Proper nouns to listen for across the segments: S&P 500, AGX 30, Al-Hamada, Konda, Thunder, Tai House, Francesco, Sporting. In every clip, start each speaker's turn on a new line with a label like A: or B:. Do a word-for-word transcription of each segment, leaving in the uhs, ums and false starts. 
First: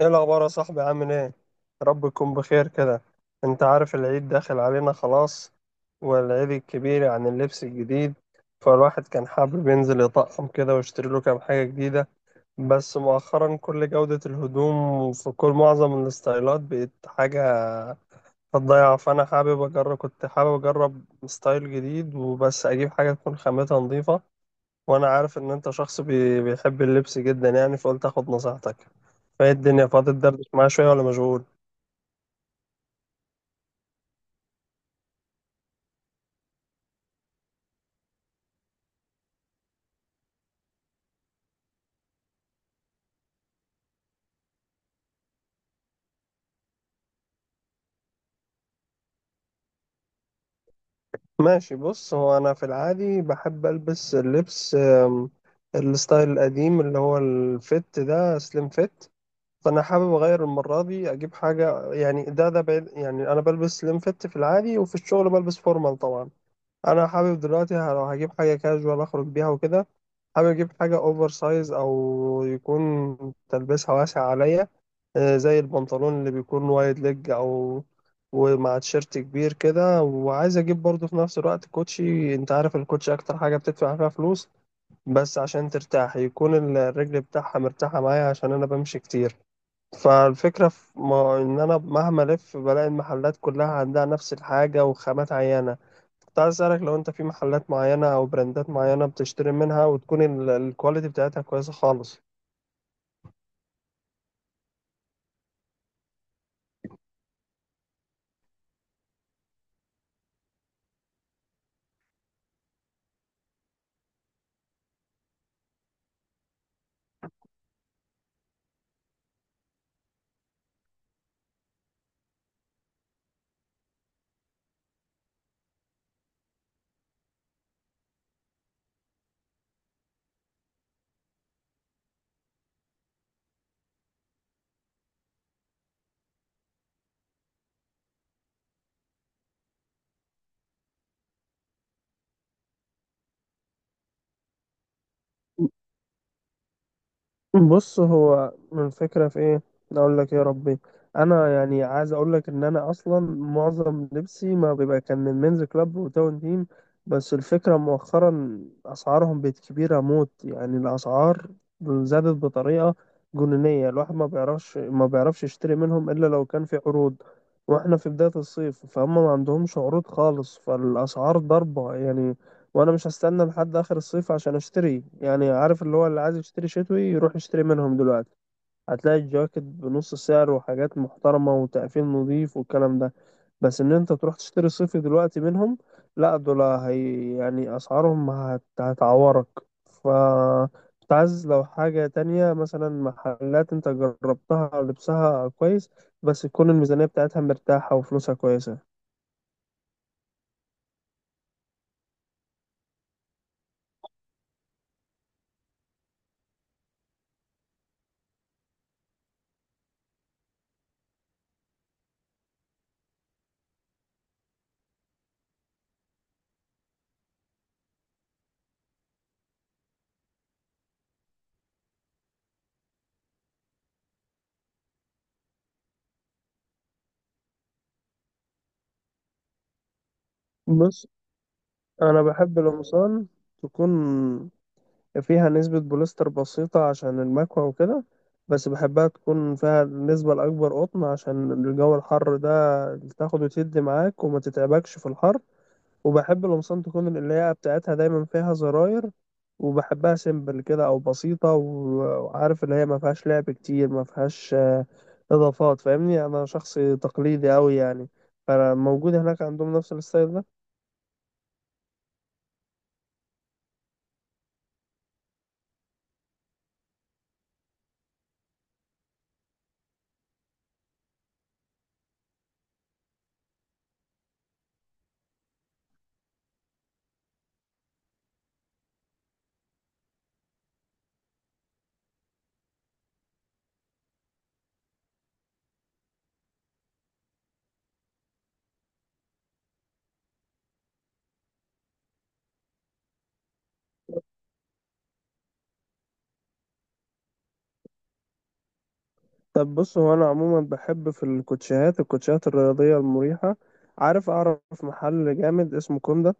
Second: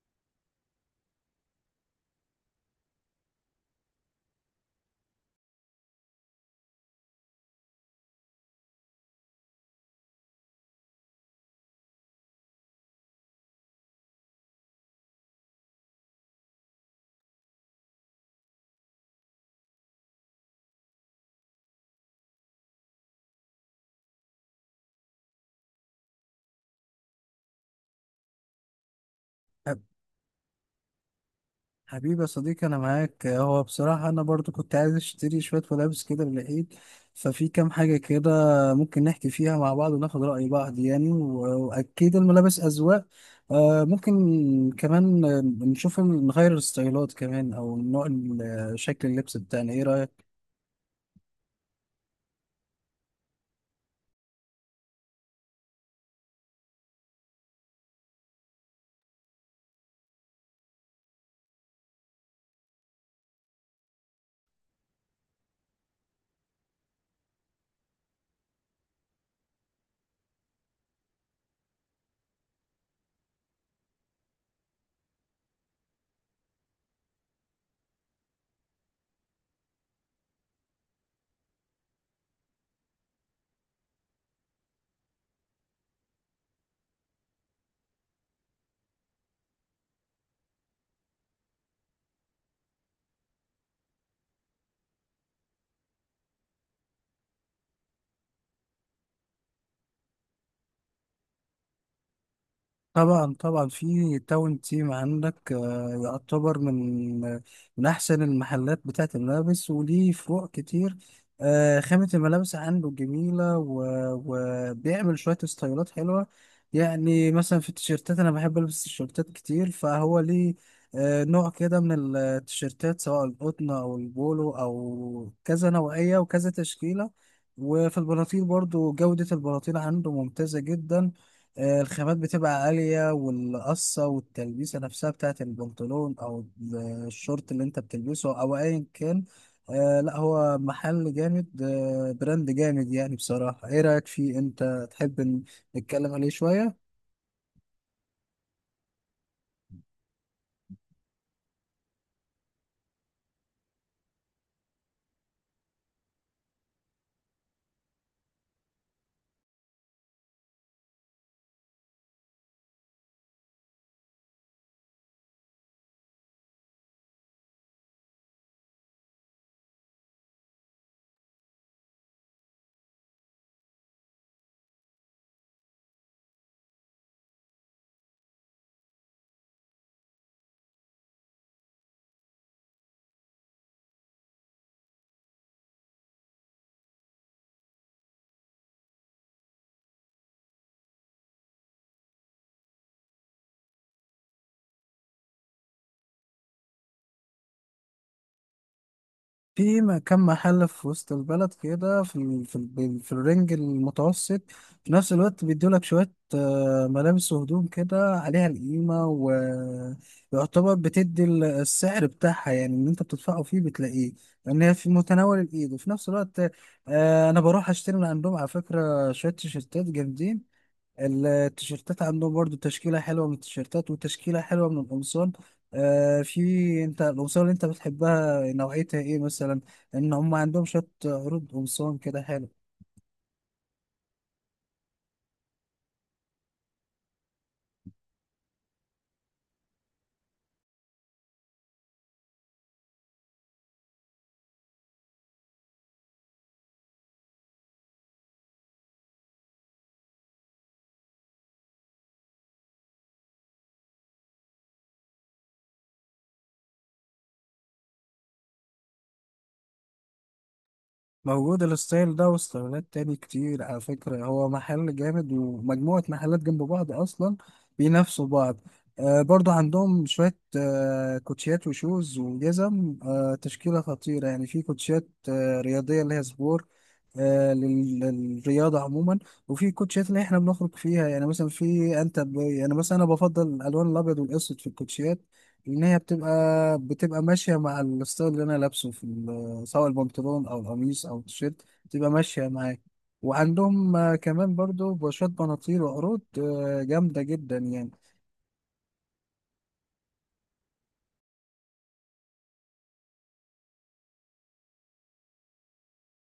A: ايه الاخبار يا صاحبي؟ عامل ايه؟ رب يكون بخير كده. انت عارف العيد داخل علينا خلاص، والعيد الكبير عن اللبس الجديد، فالواحد كان حابب ينزل يطقم كده ويشتري له كام حاجة جديدة. بس مؤخرا كل جودة الهدوم في كل معظم الستايلات بقت حاجة هتضيع. فانا حابب اجرب، كنت حابب اجرب ستايل جديد وبس اجيب حاجة تكون خامتها نظيفة. وانا عارف ان انت شخص بي... بيحب اللبس جدا يعني، فقلت اخد نصيحتك. فايه
B: حب-
A: الدنيا، فاضي تدردش معايا شوية ولا مشغول؟
B: حبيبي يا صديقي، انا معاك. هو بصراحة انا برضو كنت عايز اشتري شوية ملابس كده للعيد. ففي كام حاجة كده ممكن نحكي فيها مع بعض وناخد رأي بعض، يعني و- واكيد الملابس اذواق. آه، ممكن كمان آه، نشوف ال- نغير الستايلات كمان او نوع ال- شكل اللبس بتاعنا، ايه رأيك؟
A: ماشي، بص هو انا في العادي بحب البس اللبس أم، الستايل القديم اللي هو الفت ده، سليم فت. فانا حابب اغير المرة دي، اجيب حاجة يعني ده ده بعيد، يعني انا بلبس سليم فت في العادي، وفي الشغل بلبس فورمال طبعا. انا حابب دلوقتي ه- لو هجيب حاجه كاجوال اخرج بيها وكده، حابب اجيب حاجه اوفر سايز، او يكون تلبسها واسع عليا. آه، زي البنطلون اللي بيكون وايد ليج، او ومع تيشيرت كبير كده. وعايز اجيب برضه في نفس الوقت كوتشي. انت عارف الكوتشي اكتر حاجه بتدفع فيها فلوس بس عشان ترتاح، يكون الرجل بتاعها مرتاحه معايا عشان انا بمشي كتير. فالفكرة في ما إن أنا مهما ألف بلاقي المحلات كلها عندها نفس الحاجة وخامات عينة. كنت عايز أسألك لو أنت في محلات معينة أو براندات معينة بتشتري منها وتكون ال- الكواليتي بتاعتها كويسة خالص.
B: طبعا طبعا، في تاون تيم عندك، آه، يعتبر من آه، من احسن المحلات بتاعه الملابس وليه فروع كتير. آه، خامة الملابس عنده جميلة، و- وبيعمل شوية ستايلات حلوة. يعني مثلا في التيشيرتات أنا بحب ألبس تيشيرتات كتير، فهو ليه آه، نوع كده من التيشيرتات، سواء القطن أو البولو أو كذا نوعية وكذا تشكيلة. وفي البناطيل برضو جودة البناطيل عنده ممتازة جدا. آه، الخامات بتبقى عالية، والقصة والتلبيسة نفسها بتاعت البنطلون أو الشورت اللي أنت بتلبسه أو أيا كان. آه لا، هو محل جامد، آه براند جامد يعني بصراحة. إيه رأيك فيه، أنت تحب إن- نتكلم عليه شوية؟
A: بص، هو من الفكرة في ايه، اقول لك يا ربي. انا يعني عايز اقول لك ان انا اصلا معظم لبسي ما بيبقى كان من مينز كلاب وتاون تيم. بس الفكرة مؤخرا اسعارهم بقت كبيرة موت، يعني الاسعار زادت بطريقة جنونية. الواحد ما بيعرفش ما بيعرفش يشتري منهم الا لو كان في عروض. واحنا في بداية الصيف فهم ما عندهمش عروض خالص، فالاسعار ضربة يعني. وانا مش هستنى لحد اخر الصيف عشان اشتري. يعني عارف اللي هو اللي عايز يشتري شتوي يروح يشتري منهم دلوقتي، هتلاقي الجواكت بنص سعر وحاجات محترمة وتقفيل نظيف والكلام ده. بس ان انت تروح تشتري صيفي دلوقتي منهم، لا دول هي يعني اسعارهم هت... هتعورك. ف كنت عايز، لو حاجة تانية مثلا محلات انت جربتها أو لبسها كويس بس تكون الميزانية بتاعتها مرتاحة وفلوسها كويسة.
B: في م- كم محل في وسط البلد كده، في ال... في ال... في الرينج المتوسط، في نفس الوقت بيدولك شوية آه، ملابس وهدوم كده عليها القيمة، ويعتبر بتدي ال- السعر بتاعها، يعني اللي انت بتدفعه فيه بتلاقيه. لأن هي في متناول الإيد، وفي نفس الوقت آه، أنا بروح أشتري من عندهم على فكرة شوية تيشيرتات جامدين. التيشيرتات عندهم برضو تشكيلة حلوة من التيشيرتات وتشكيلة حلوة من القمصان. آه، في انت القمصان اللي انت بتحبها نوعيتها ايه مثلا؟ ان هم عندهم شوية
A: بص،
B: عروض قمصان كده
A: انا
B: حلو.
A: بحب القمصان تكون فيها نسبة بوليستر بسيطة عشان المكوى وكده، بس بحبها تكون فيها النسبة الأكبر قطن عشان الجو الحر ده، تاخد وتدي معاك وما تتعبكش في الحر. وبحب القمصان تكون القلاية بتاعتها دايما فيها زراير، وبحبها سيمبل كده أو بسيطة، و- وعارف اللي هي ما فيهاش لعب كتير، ما فيهاش آه، إضافات. فاهمني، أنا شخص تقليدي أوي يعني. فموجود هناك عندهم نفس الستايل ده؟
B: موجود الستايل ده وستايلات تاني كتير على فكرة، هو محل جامد ومجموعة محلات جنب بعض أصلا بينافسوا بعض. آه برضو عندهم شوية آه كوتشيات وشوز وجزم، آه تشكيلة خطيرة. يعني في كوتشيات آه رياضية اللي هي سبور، آه لل- للرياضة عموما. وفي كوتشيات اللي احنا بنخرج فيها، يعني مثلا في انت ب... يعني مثلا انا بفضل الالوان الابيض والاسود في الكوتشيات، لان هي بتبقى بتبقى ماشية مع الستايل اللي انا لابسه، في سواء البنطلون او القميص او التيشيرت، تبقى ماشيه معاك. وعندهم آه، كمان برضو بوشات بناطيل وعروض آه، جامده جدا يعني.
A: طب بص، هو انا عموما بحب في الكوتشيهات، الكوتشيهات الرياضيه المريحه. عارف، اعرف محل جامد اسمه كوندا.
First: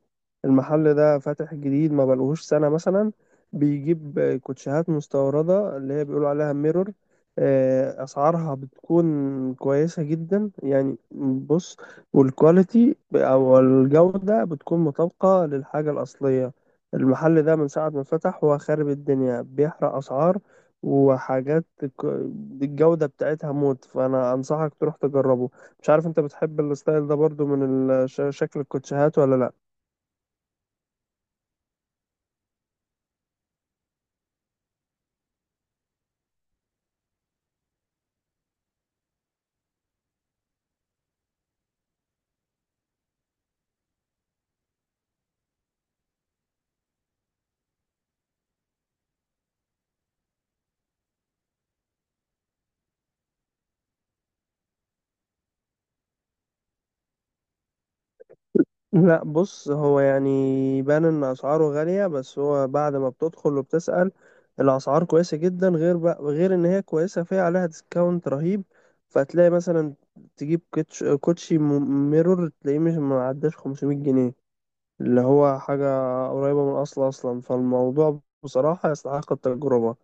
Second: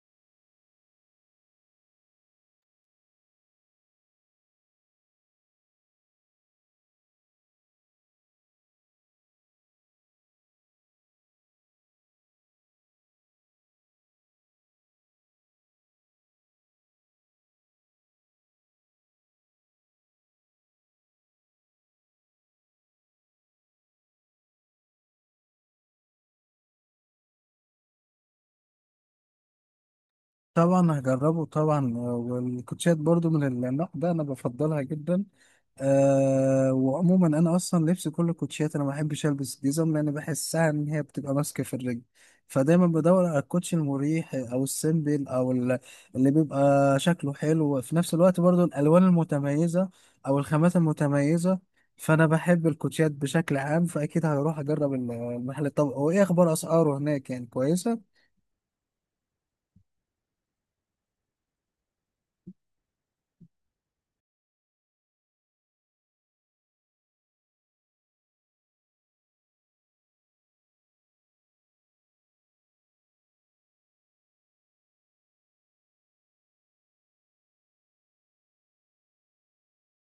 A: المحل ده فاتح جديد، ما بقالهوش سنه مثلا. بيجيب كوتشيهات مستورده اللي هي بيقولوا عليها ميرور. آه، اسعارها بتكون كويسه جدا يعني. بص، والكواليتي او الجوده بتكون مطابقه للحاجه الاصليه. المحل ده من ساعه ما فتح هو خارب الدنيا، بيحرق اسعار وحاجات ك- الجودة بتاعتها موت. فأنا أنصحك تروح تجربه. مش عارف أنت بتحب الستايل ده برضو من ال- ش- شكل الكوتشيهات ولا لأ؟
B: طبعا هجربه طبعا، آه، والكوتشات برضو من النوع ده انا بفضلها جدا. أه، وعموما انا اصلا لبسي كله كوتشيات، انا ما بحبش البس جزم لان بحسها ان هي بتبقى ماسكه في الرجل. فدايما بدور على الكوتشي المريح او السيمبل او ال- اللي بيبقى شكله حلو، وفي نفس الوقت برضو الالوان المتميزه او الخامات المتميزه. فانا بحب الكوتشيات بشكل عام، فاكيد هروح اجرب ال- المحل. طب هو ايه اخبار اسعاره هناك، يعني كويسه؟
A: لأ بص، هو يعني بان إن أسعاره غالية بس هو بعد ما بتدخل وبتسأل الأسعار كويسة جدا، غير بقى غير إن هي كويسة فيها، عليها ديسكاونت رهيب. فتلاقي مثلا تجيب كوتش كوتشي م- ميرور تلاقيه مش معداش خمسمائة جنيه، اللي هو حاجة قريبة من الأصل أصلا. فالموضوع بصراحة يستحق التجربة.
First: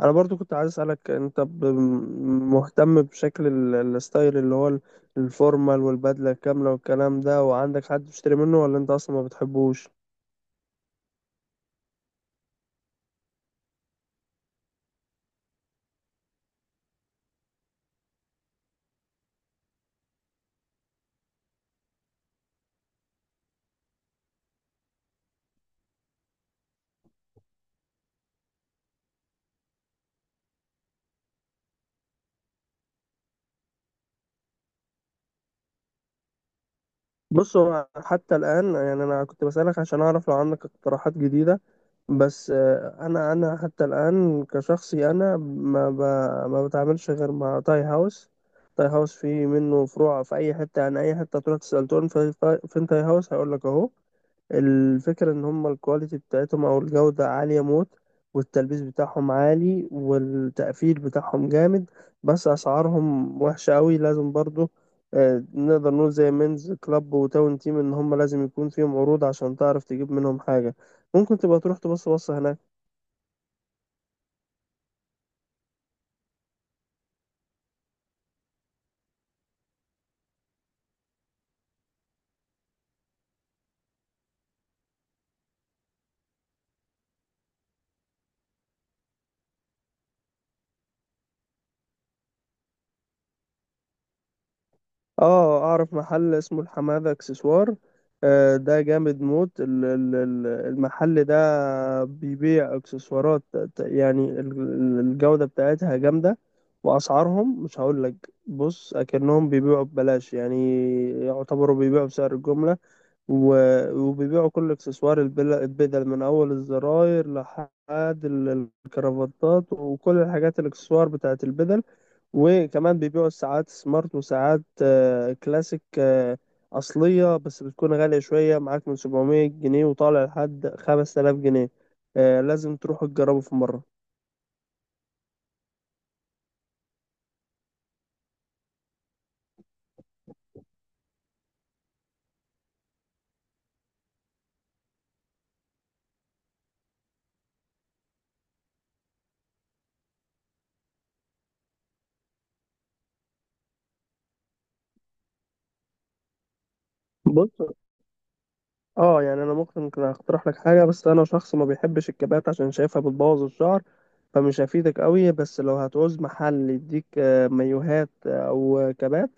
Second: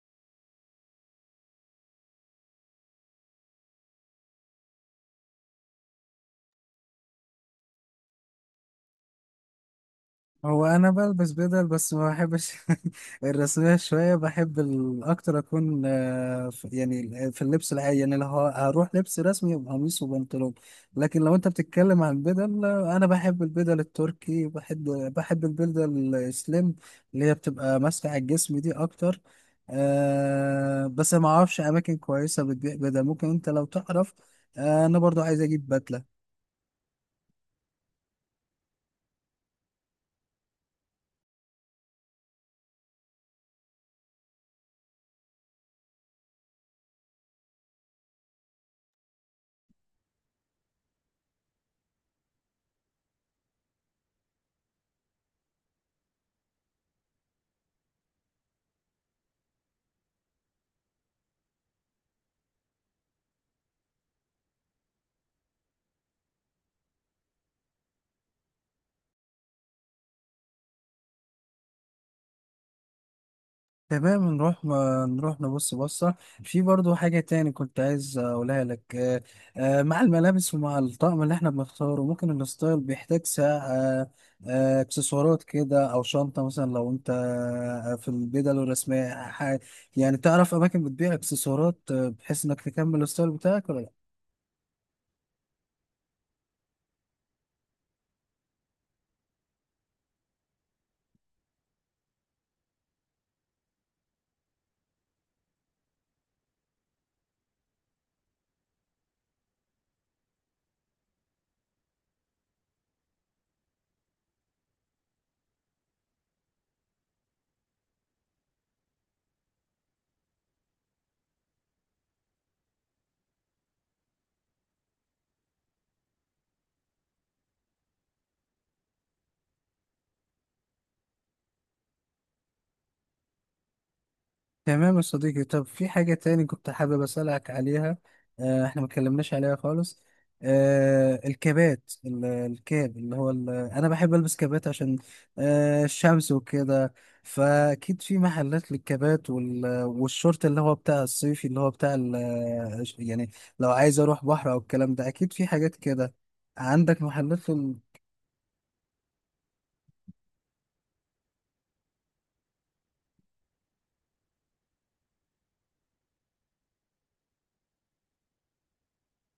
A: أنا برضو كنت عايز أسألك، أنت ب- مهتم بشكل ال- الستايل اللي هو ال- الفورمال والبدلة الكاملة والكلام ده، وعندك حد بتشتري منه ولا أنت أصلا ما بتحبوش؟
B: هو انا بلبس بدل بس ما بحبش الرسميه شويه. بحب ال- اكتر اكون آه، في- يعني في اللبس العادي. يعني لو ه- هروح لبس رسمي يبقى قميص وبنطلون. لكن لو انت بتتكلم عن البدل، آه، انا بحب البدل التركي، بحب بحب البدل السليم اللي هي بتبقى ماسكه على الجسم دي اكتر. أه بس ما اعرفش اماكن كويسه بتبيع بدل، ممكن انت لو تعرف. آه، انا برضو عايز اجيب بدله.
A: بص، هو حتى الآن يعني أنا كنت بسألك عشان أعرف لو عندك اقتراحات جديدة. بس آه، انا انا حتى الان كشخصي، انا ما ب... ما بتعاملش غير مع تاي هاوس. تاي هاوس فيه منه فروع في اي حته. يعني اي حته تروح تسال تقول في... في تاي هاوس، هيقول لك اهو. الفكرة إن هما الكواليتي بتاعتهم أو الجودة عالية موت، والتلبيس بتاعهم عالي والتقفيل بتاعهم جامد. بس أسعارهم وحشة أوي، لازم برضو آه، نقدر نقول زي مينز كلاب وتاون تيم إن هما لازم يكون فيهم عروض عشان تعرف تجيب منهم حاجة. ممكن تبقى تروح تبص بص هناك.
B: تمام نروح، نروح نبص بصة. في برضو حاجة تاني كنت عايز أقولها لك. آه، آه، مع الملابس ومع الطقم اللي احنا بنختاره ممكن الستايل بيحتاج ساعة، آه، آه، اكسسوارات كده أو شنطة مثلا، لو أنت آه، في البدل الرسمية. ح- يعني تعرف أماكن بتبيع اكسسوارات آه، بحيث إنك تكمل الستايل بتاعك، ولا لأ؟
A: اه اعرف محل اسمه الحماده اكسسوار. آه، ده جامد موت. ال- ال- ال- المحل ده بيبيع اكسسوارات، ت- يعني ال- ال- الجودة بتاعتها جامدة. واسعارهم مش هقول لك، بص اكنهم بيبيعوا ببلاش يعني، يعتبروا بيبيعوا بسعر الجملة. و- وبيبيعوا كل اكسسوار البل- البدل من اول الزراير لحد ال- الكرافتات وكل الحاجات الاكسسوار بتاعت البدل. وكمان بيبيعوا ساعات سمارت وساعات آه، كلاسيك آه، أصلية، بس بتكون غالية شوية معاك من سبعمائة جنيه وطالع لحد خمس تلاف جنيه. آه، لازم تروحوا تجربوا في مرة.
B: تمام يا صديقي. طب في حاجة تاني كنت حابب أسألك عليها، آه، احنا ما اتكلمناش عليها خالص. آه، الكابات ال- الكاب اللي هو ال- انا بحب البس كابات عشان آه، الشمس وكده. فاكيد في محلات للكابات وال- والشورت اللي هو بتاع الصيفي اللي هو بتاع ال- يعني لو عايز اروح بحر او الكلام ده، اكيد في حاجات كده عندك محلات.
A: بص اه يعني انا ممكن كده اقترح لك حاجه، بس انا شخص ما بيحبش الكبات عشان شايفها بتبوظ الشعر، فمش هفيدك قوي. بس لو هتعوز محل يديك آه، مايوهات آه، او كبات،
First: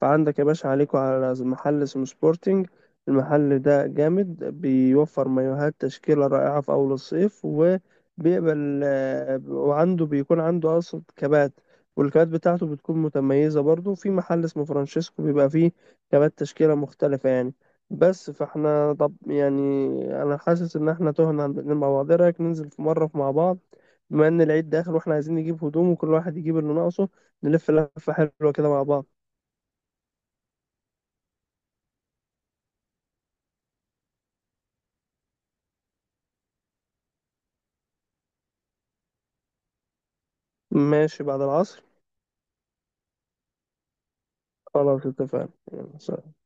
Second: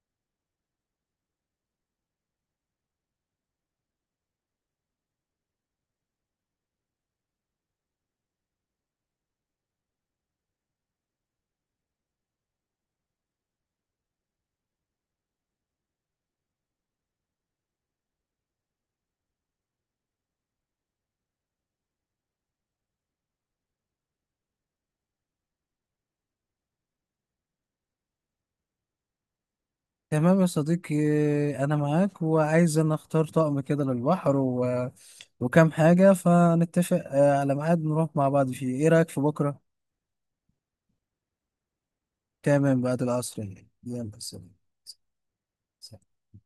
A: فعندك يا باشا، عليكوا على محل اسمه سبورتنج. المحل ده جامد، بيوفر مايوهات تشكيله رائعه في اول الصيف، وبيقبل آه، وعنده بيكون عنده اصلا كبات، والكبات بتاعته بتكون متميزه. برضو في محل اسمه فرانشيسكو بيبقى فيه كبات تشكيله مختلفه يعني. بس فاحنا طب يعني انا حاسس ان احنا تهنا عن الاتنين مع بعض. ايه رايك ننزل في مره مع بعض، بما ان العيد داخل واحنا عايزين نجيب هدوم وكل واحد يجيب اللي ناقصه، نلف لفه حلوه كده مع بعض؟
B: تمام يا صديقي، أنا معاك وعايز أن أختار طقم كده للبحر و... وكام حاجة، فنتفق آه، على ميعاد نروح مع بعض فيه، إيه رأيك في بكرة؟
A: ماشي بعد العصر.
B: تمام، بعد العصر. يعني يلا سلام.
A: خلاص اتفقنا، يلا سلام.